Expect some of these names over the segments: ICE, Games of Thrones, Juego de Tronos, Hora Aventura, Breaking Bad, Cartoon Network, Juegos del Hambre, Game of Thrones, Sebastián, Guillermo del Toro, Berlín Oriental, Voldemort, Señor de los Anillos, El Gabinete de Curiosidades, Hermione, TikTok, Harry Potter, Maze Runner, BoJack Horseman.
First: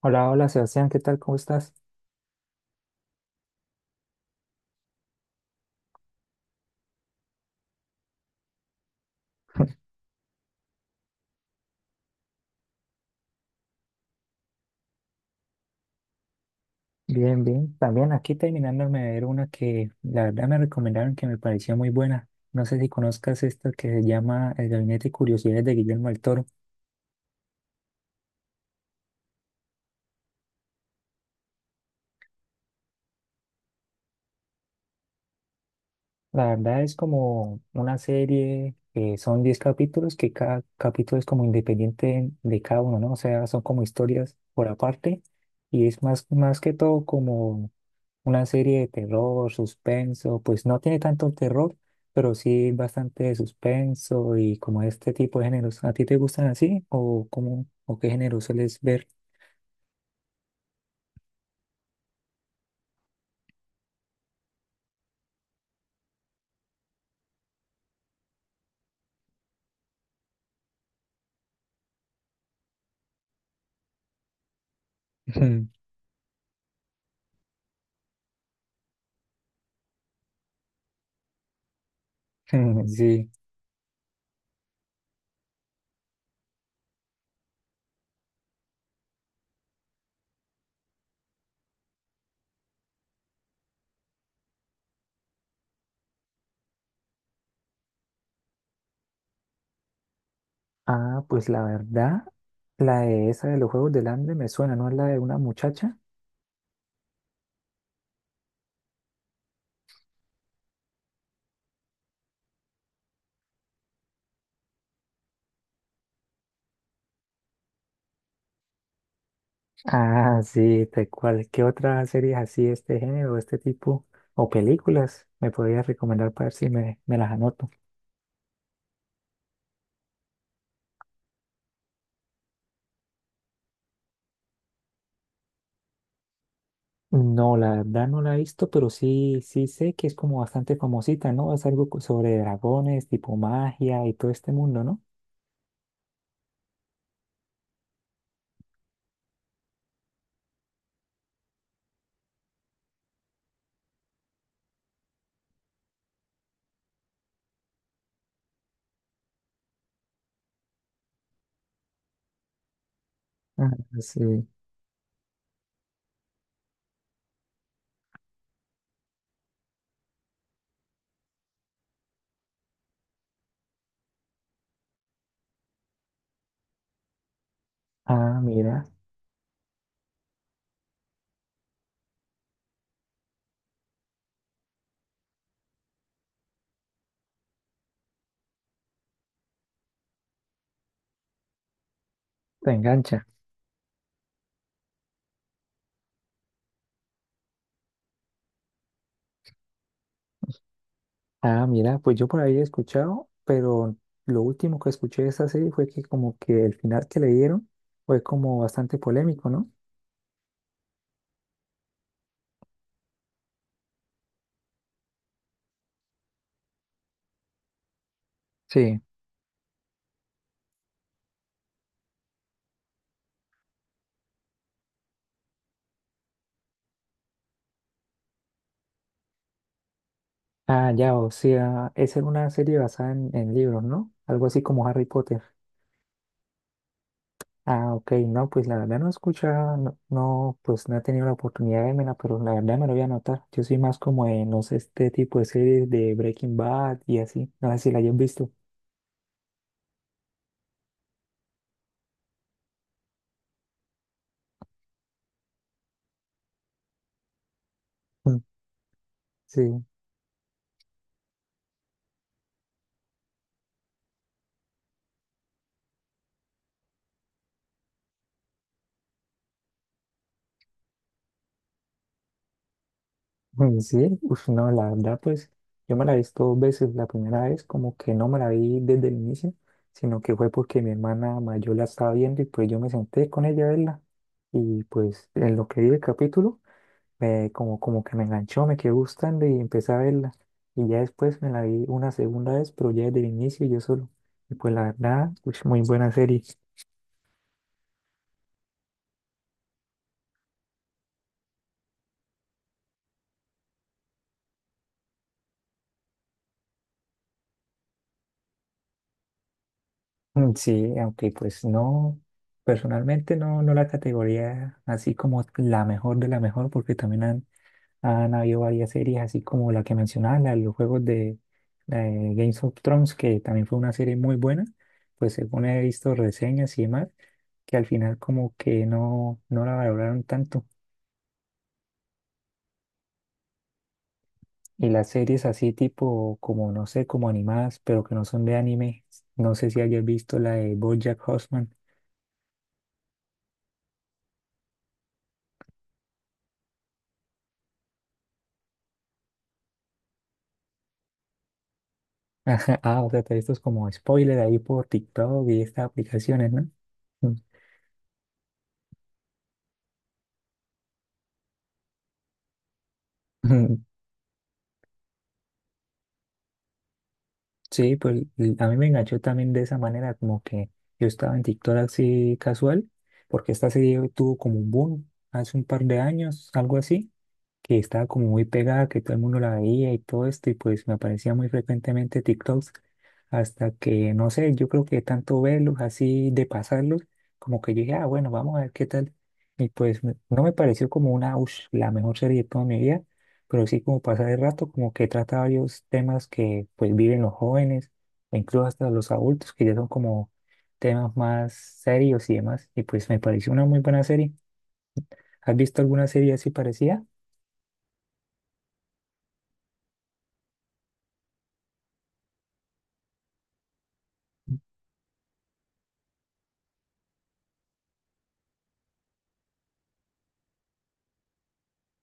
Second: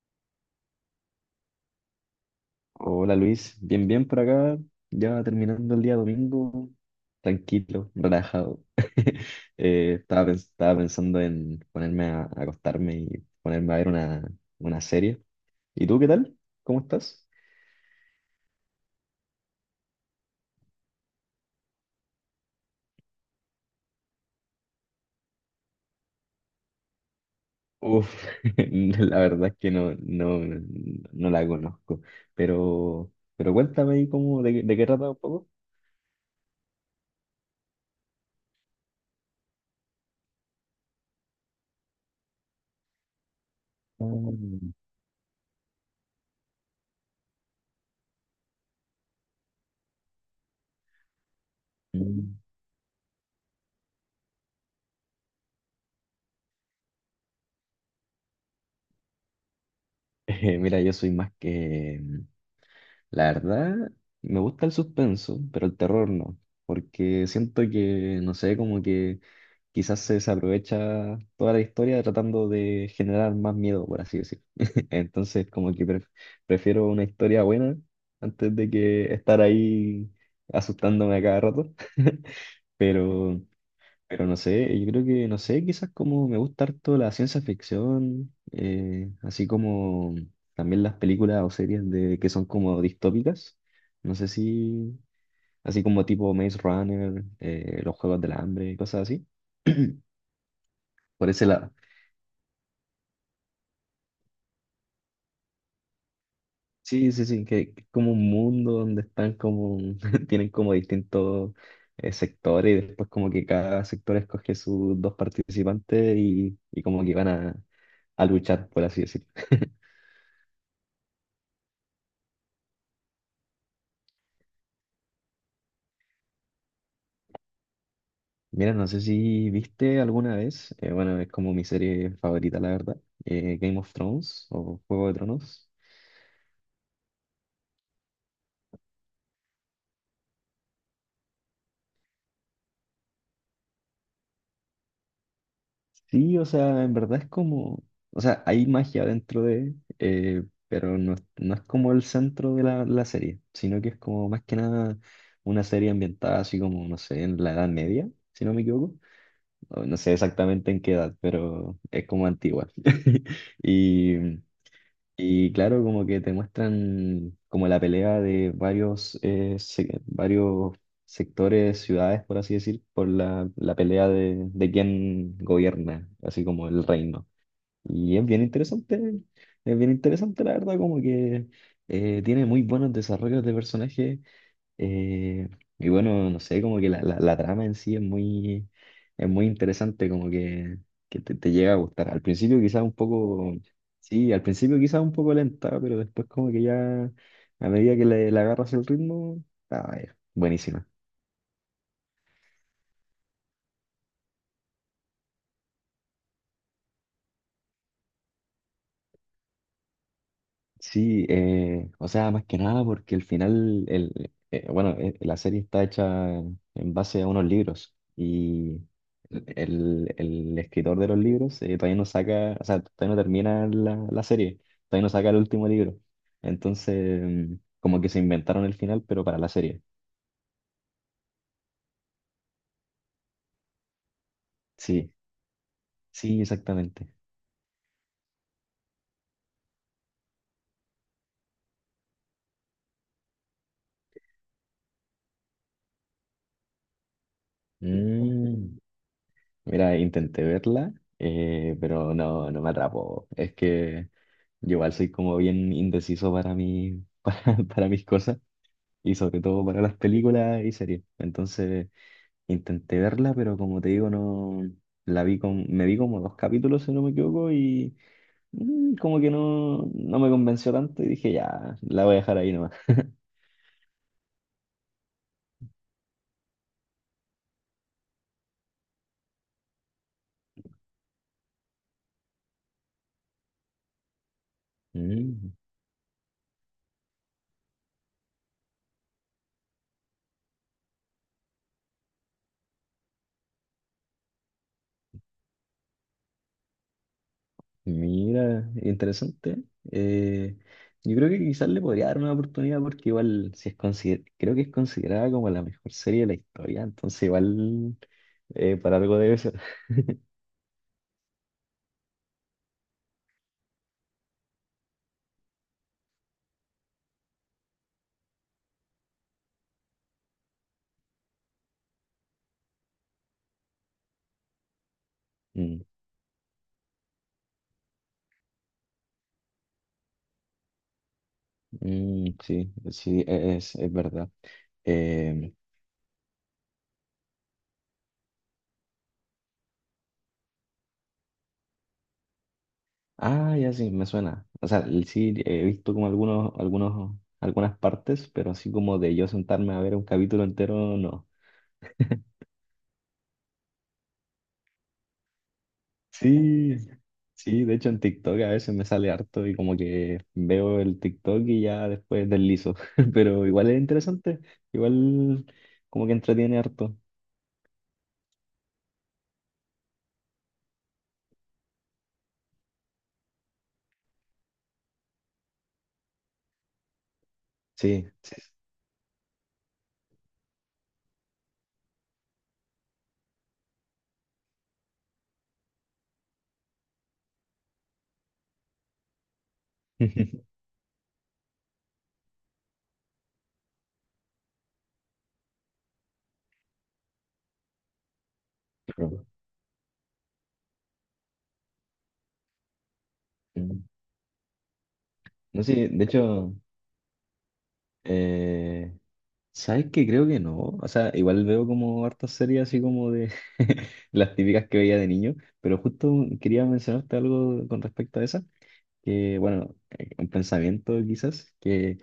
Hola, hola Sebastián, ¿qué tal? ¿Cómo estás? Hola Luis, bien, bien por acá, ya terminando el día domingo, tranquilo, relajado. Estaba pensando en ponerme a acostarme y ponerme a ver una serie. ¿Y tú qué tal? ¿Cómo estás? Bien, bien. También aquí terminándome de ver una que la verdad me recomendaron que me pareció muy buena. No sé si conozcas esta que se llama El Gabinete de Curiosidades de Guillermo del Toro. Uf, la verdad es que no, no la conozco, pero cuéntame ahí cómo, de qué trata un poco. La verdad es como una serie que son 10 capítulos, que cada capítulo es como independiente de cada uno, ¿no? O sea, son como historias por Mm. aparte y es más que todo como una serie de terror, suspenso, pues no tiene tanto terror, pero Mm. sí bastante de suspenso y como este tipo de géneros. ¿A ti te gustan así o cómo o qué género sueles ver? Mira, yo soy más que, La verdad, me gusta el suspenso, pero el terror no, porque siento que, no sé, como que quizás se desaprovecha toda la historia tratando de generar más miedo, por así decir. Entonces, como que prefiero una historia buena antes de que estar ahí asustándome a cada rato. Sí. Pero pero no sé, yo creo que, no sé, quizás como me gusta harto la ciencia ficción, así como también las películas o series que son como distópicas. No sé si, Así como tipo Maze Runner, los Juegos del Hambre, cosas así. Ah, Por ese pues la lado. verdad, la de esa de los Juegos del Hambre me suena, ¿no es la de una muchacha? Sí, sí, sí, que es como un mundo donde están como, tienen como distintos sectores y después como que cada sector escoge sus dos participantes y como que van a luchar, por así decirlo. Ah, sí, tal cual. ¿Qué otra serie así de este género, de este tipo o películas me podrías recomendar para ver si me las anoto? Mira, no sé si viste alguna vez, bueno, es como mi serie favorita, la verdad, Game of Thrones o Juego de Tronos. No, la verdad no la he visto, pero sí, sí sé que es como bastante famosita, ¿no? Es algo co- sobre dragones, tipo magia y todo este mundo, ¿no? Sí, o sea, en verdad es como, o sea, hay magia dentro de, eh, pero no, no es como el centro de la serie, sino que es como más que nada una serie ambientada así como, no sé, en la Edad Media, si no me equivoco. O no sé exactamente en qué edad, pero es como antigua. Ah, Y sí. Y claro, como que te muestran como la pelea de varios, varios sectores, ciudades, por así decir, por la pelea de quién gobierna, así como el reino. Y Ah, mira. Es bien interesante la verdad, como que tiene muy buenos desarrollos de personajes, eh, y bueno, no sé, como que la trama en sí es muy interesante, como que te llega a gustar. Al principio Te quizás un engancha. poco, sí, al principio quizás un poco lenta, pero después como que ya, a medida que le agarras el ritmo, ah, es buenísima. Ah, mira, pues yo por ahí he escuchado, pero lo último que escuché de esa serie fue que como que el final que le dieron fue como bastante polémico, ¿no? Sí, o sea, más que nada porque el final, la serie está hecha en base a unos libros y Sí. El escritor de los libros todavía no saca, o sea, todavía no termina la serie, todavía no saca el último libro. Entonces, como que se inventaron el final, pero para la serie. Ah, ya, o sea, es en una serie basada en libros, ¿no? Algo así como Harry Sí, Potter. sí, exactamente. Ah, ok, no, pues la verdad no escucha, no, no, pues no he tenido la oportunidad de verla, pero la verdad me lo voy a anotar. Yo soy más como de, no sé, este tipo de series de Breaking Bad y así, no sé si la hayas visto. Mira, intenté verla, pero no, no me atrapó. Es que yo igual soy como bien indeciso para mi, para mis cosas Mm, y sobre todo para sí, las películas y series. Entonces intenté verla, pero como te digo, no la vi con, me vi como dos capítulos, si no me equivoco, y como que no, no me convenció tanto y dije, ya, la voy a dejar ahí nomás. Sí, uf, no, la verdad, pues yo me la he visto dos veces. La primera vez como que no me la vi desde el inicio, sino que fue porque mi hermana mayor la estaba viendo y pues yo me senté con ella a verla. Y pues Mm. en lo que vi el capítulo me- como, como que me enganchó, me quedó gustando y empecé a verla. Y ya después me la vi una segunda vez, pero ya desde el inicio yo solo. Y pues la verdad, pues muy buena serie. Mira, interesante. Eh, yo creo que quizás le podría dar una oportunidad porque igual si es creo que es considerada como la mejor serie de la historia, entonces igual, para algo debe ser. Mm, sí, aunque pues no, personalmente no, no la categoría así como la mejor de la mejor, porque también han habido varias series, así como la que mencionaba, la de los juegos de, Games of Thrones, que también fue una serie muy buena, pues según Mm, he visto reseñas y demás, que al final como que no, no la valoraron tanto. Sí, sí, es verdad. Y las series Eh, así tipo, como no sé, como animadas, pero que no son de anime. No sé si hayas visto la de BoJack Horseman. ah, ya sí, me suena. O sea, sí, he visto como algunos, algunas partes, pero así como de yo sentarme a ver un capítulo entero, no. Ah, o sea, te- esto es como spoiler ahí por TikTok y estas aplicaciones, ¿no? Sí, Mm. sí, de hecho en TikTok a veces me sale harto y como que veo el TikTok y ya después deslizo, pero igual es interesante, igual como que entretiene harto. Sí, pues l- a mí me enganchó también de esa manera, como que yo estaba en TikTok así casual, porque esta serie tuvo como un boom hace un par de años, algo así, que Sí, estaba como sí. muy pegada, que todo el mundo la veía y todo esto, y pues me aparecía muy frecuentemente TikToks, hasta que, no sé, yo creo que tanto verlos así de pasarlos, como que yo dije, ah, bueno, vamos a ver qué tal. Y pues me- no me pareció como una, ush, la mejor serie de toda mi vida, pero sí como pasar el rato, como que trata varios temas que pues viven los jóvenes, e incluso hasta los Pero, adultos, que ya son como temas más serios y demás, y pues me pareció una muy mm, buena serie. ¿Has no visto sé, de alguna serie así hecho, parecida? eh, ¿sabes qué? Creo que no. O sea, igual veo como hartas series así como de las típicas que veía de niño, pero justo quería mencionarte algo con respecto a esa, que bueno, un pensamiento quizás, que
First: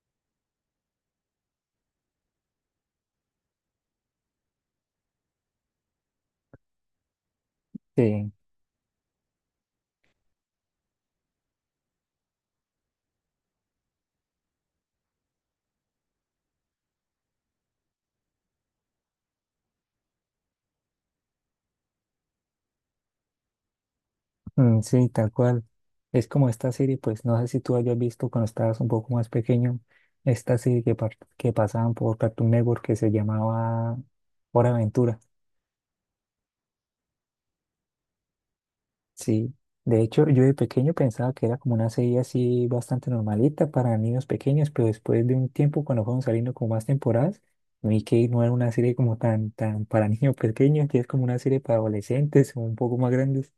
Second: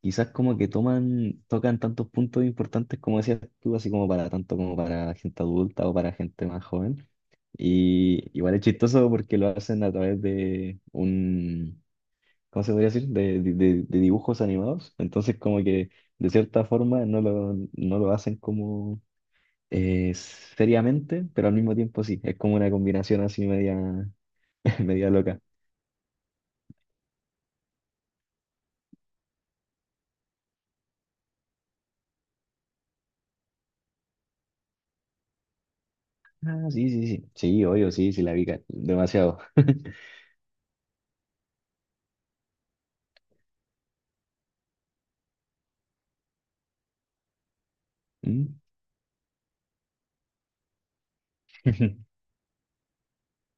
quizás como que tocan tantos puntos importantes como decías tú, así como para tanto como para gente adulta o para gente más joven. Y Sí. igual es chistoso porque lo hacen a través de un, ¿cómo se podría decir? De dibujos animados. Entonces como que de cierta forma no no lo hacen como seriamente, pero al mismo tiempo sí, es como una combinación así media, Mm, sí, media tal loca. cual. Es como esta serie, pues no sé si tú hayas visto cuando estabas un poco más pequeño, esta serie que pasaban por Cartoon Network que se llamaba Hora Aventura. Ah, sí, sí, sí, sí, obvio, sí, sí, la vi demasiado. Sí, de hecho yo de pequeño pensaba que era como una serie así bastante normalita para niños pequeños, pero después de un tiempo cuando fueron saliendo como más temporadas, vi que no era ¿Mm? una serie como tan para niños pequeños, que es como una serie para adolescentes o un poco más grandes.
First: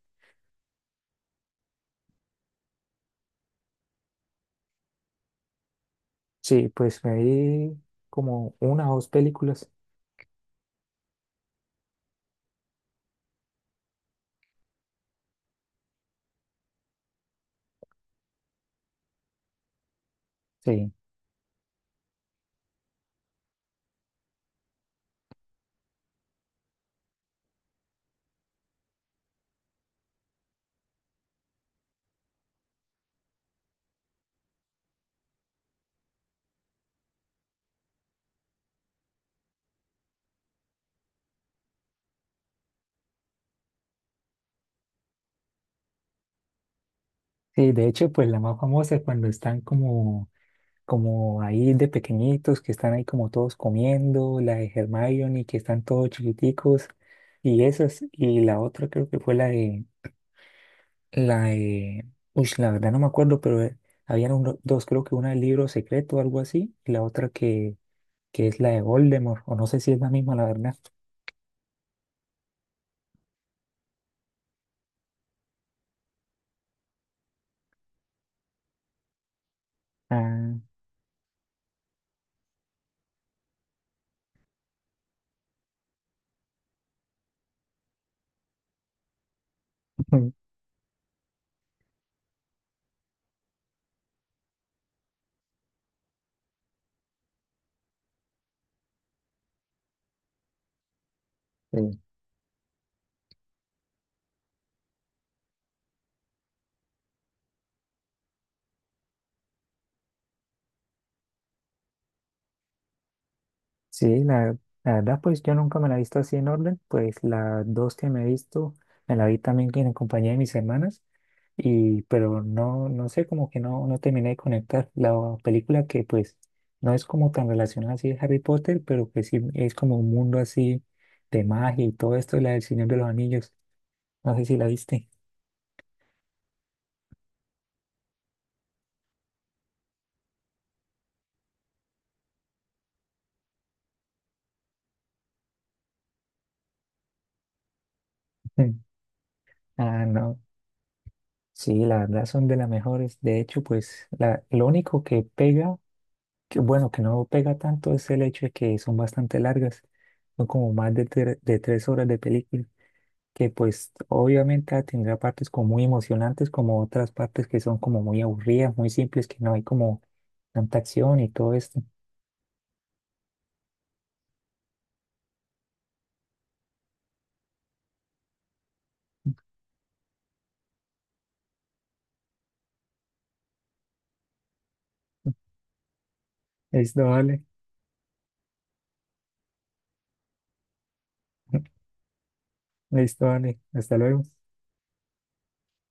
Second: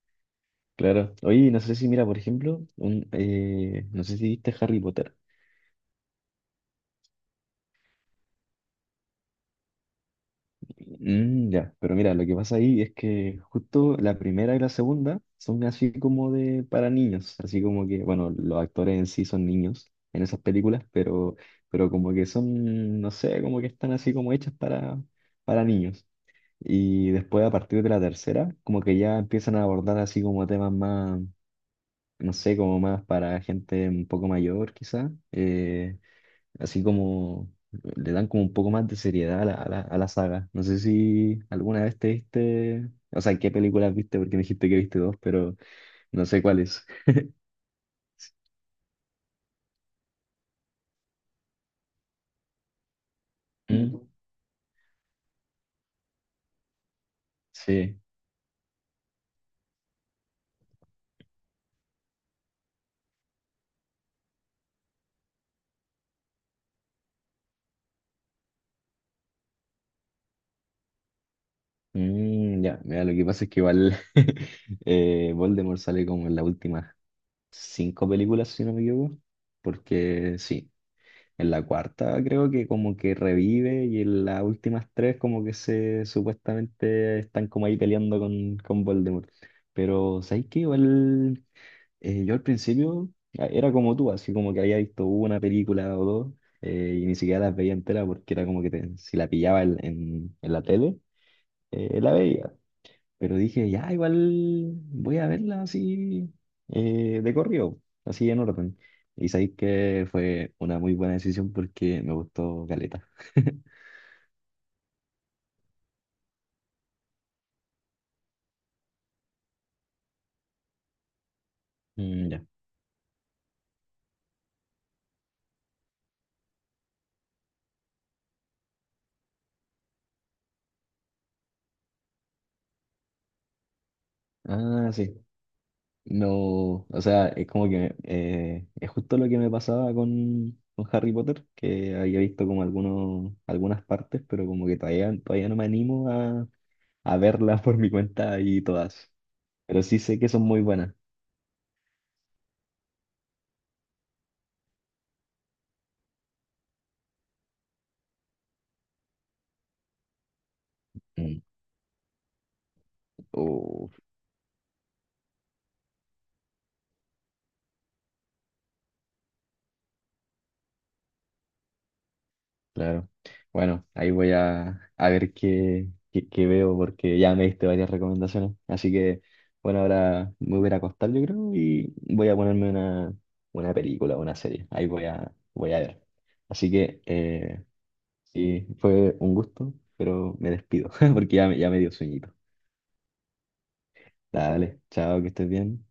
Claro. Oye, no sé si, mira, por ejemplo, un, no sé si viste Harry Potter. Sí, pues me vi como una o dos películas. Mm, ya, pero mira, lo que pasa ahí es que justo la primera y la segunda son así como de para niños, así como que, bueno, los actores en sí son niños en esas películas, Sí. Pero como que son, no sé, como que están así como hechas para niños. Y después a partir de la tercera, como que ya empiezan a abordar así como temas más, no sé, como más para gente un poco mayor quizá, así como le dan como un poco más de seriedad a a la saga. No sé si alguna vez te viste, o sea, qué películas viste, porque me dijiste que viste dos, pero no sé cuáles. Sí, de hecho, pues la más famosa es cuando están como, como ahí de pequeñitos, que están ahí como todos Mm, comiendo, la de Hermione, que están todos chiquiticos, y sí. esas, y la otra creo que fue la de uy, la verdad no me acuerdo, pero habían uno- dos, creo que una del libro secreto o algo así, y la otra que es la de Voldemort, o no sé si es la misma, la verdad. Mm, ya, mira, lo que pasa es que igual Voldemort sale como en las últimas cinco películas, si no me equivoco, porque Ah, sí, en la cuarta creo que como que revive y en las últimas tres como que se supuestamente están como ahí peleando con Voldemort. Pero ¿sabes qué? Igual, yo al principio era como tú, así como que había visto una película o dos, y ni siquiera las veía entera porque era como que si la pillaba en, en la tele, la veía. Pero dije, ya, igual voy a verla así, de corrido, así en orden. Y sabéis que fue una muy buena decisión porque me gustó Caleta. sí, la verdad, pues yo nunca me la he visto así en orden, pues las dos que me he visto, me la vi también en compañía de mis hermanas, y, Mm, ya. pero no, no sé, como que no, no terminé de conectar la película que pues no es como tan relacionada así de Harry Potter, pero que sí es como un mundo así de magia y todo esto, la del Señor de los Anillos, no sé si la Ah, viste. sí. No, o sea, es como que es justo lo que me pasaba con Harry Potter, que había visto como algunos, algunas partes, pero como que todavía, todavía no me animo a verlas por mi cuenta y todas. Pero sí Ah, sé que no, son muy buenas. sí, la verdad son de las mejores, de hecho, pues la, lo único que pega que bueno, que no pega tanto es el hecho de que son bastante largas, son como más de, tre- Mm. de 3 horas de película, que Oh, pues obviamente ah, tendrá partes como muy emocionantes, como otras partes que son como muy aburridas, muy simples, que no hay como tanta acción y todo esto. claro. Bueno, ahí voy a ver qué, qué, qué veo porque ya me diste varias recomendaciones. Así que, bueno, ahora me voy a ir a acostar, yo creo, y voy a ponerme una película, una serie. Ahí voy a, voy a ver. Así Listo, que, vale. Sí, fue un gusto, pero me despido porque ya, ya me dio sueñito. Listo, vale. Hasta luego. Dale, chao, que estés bien.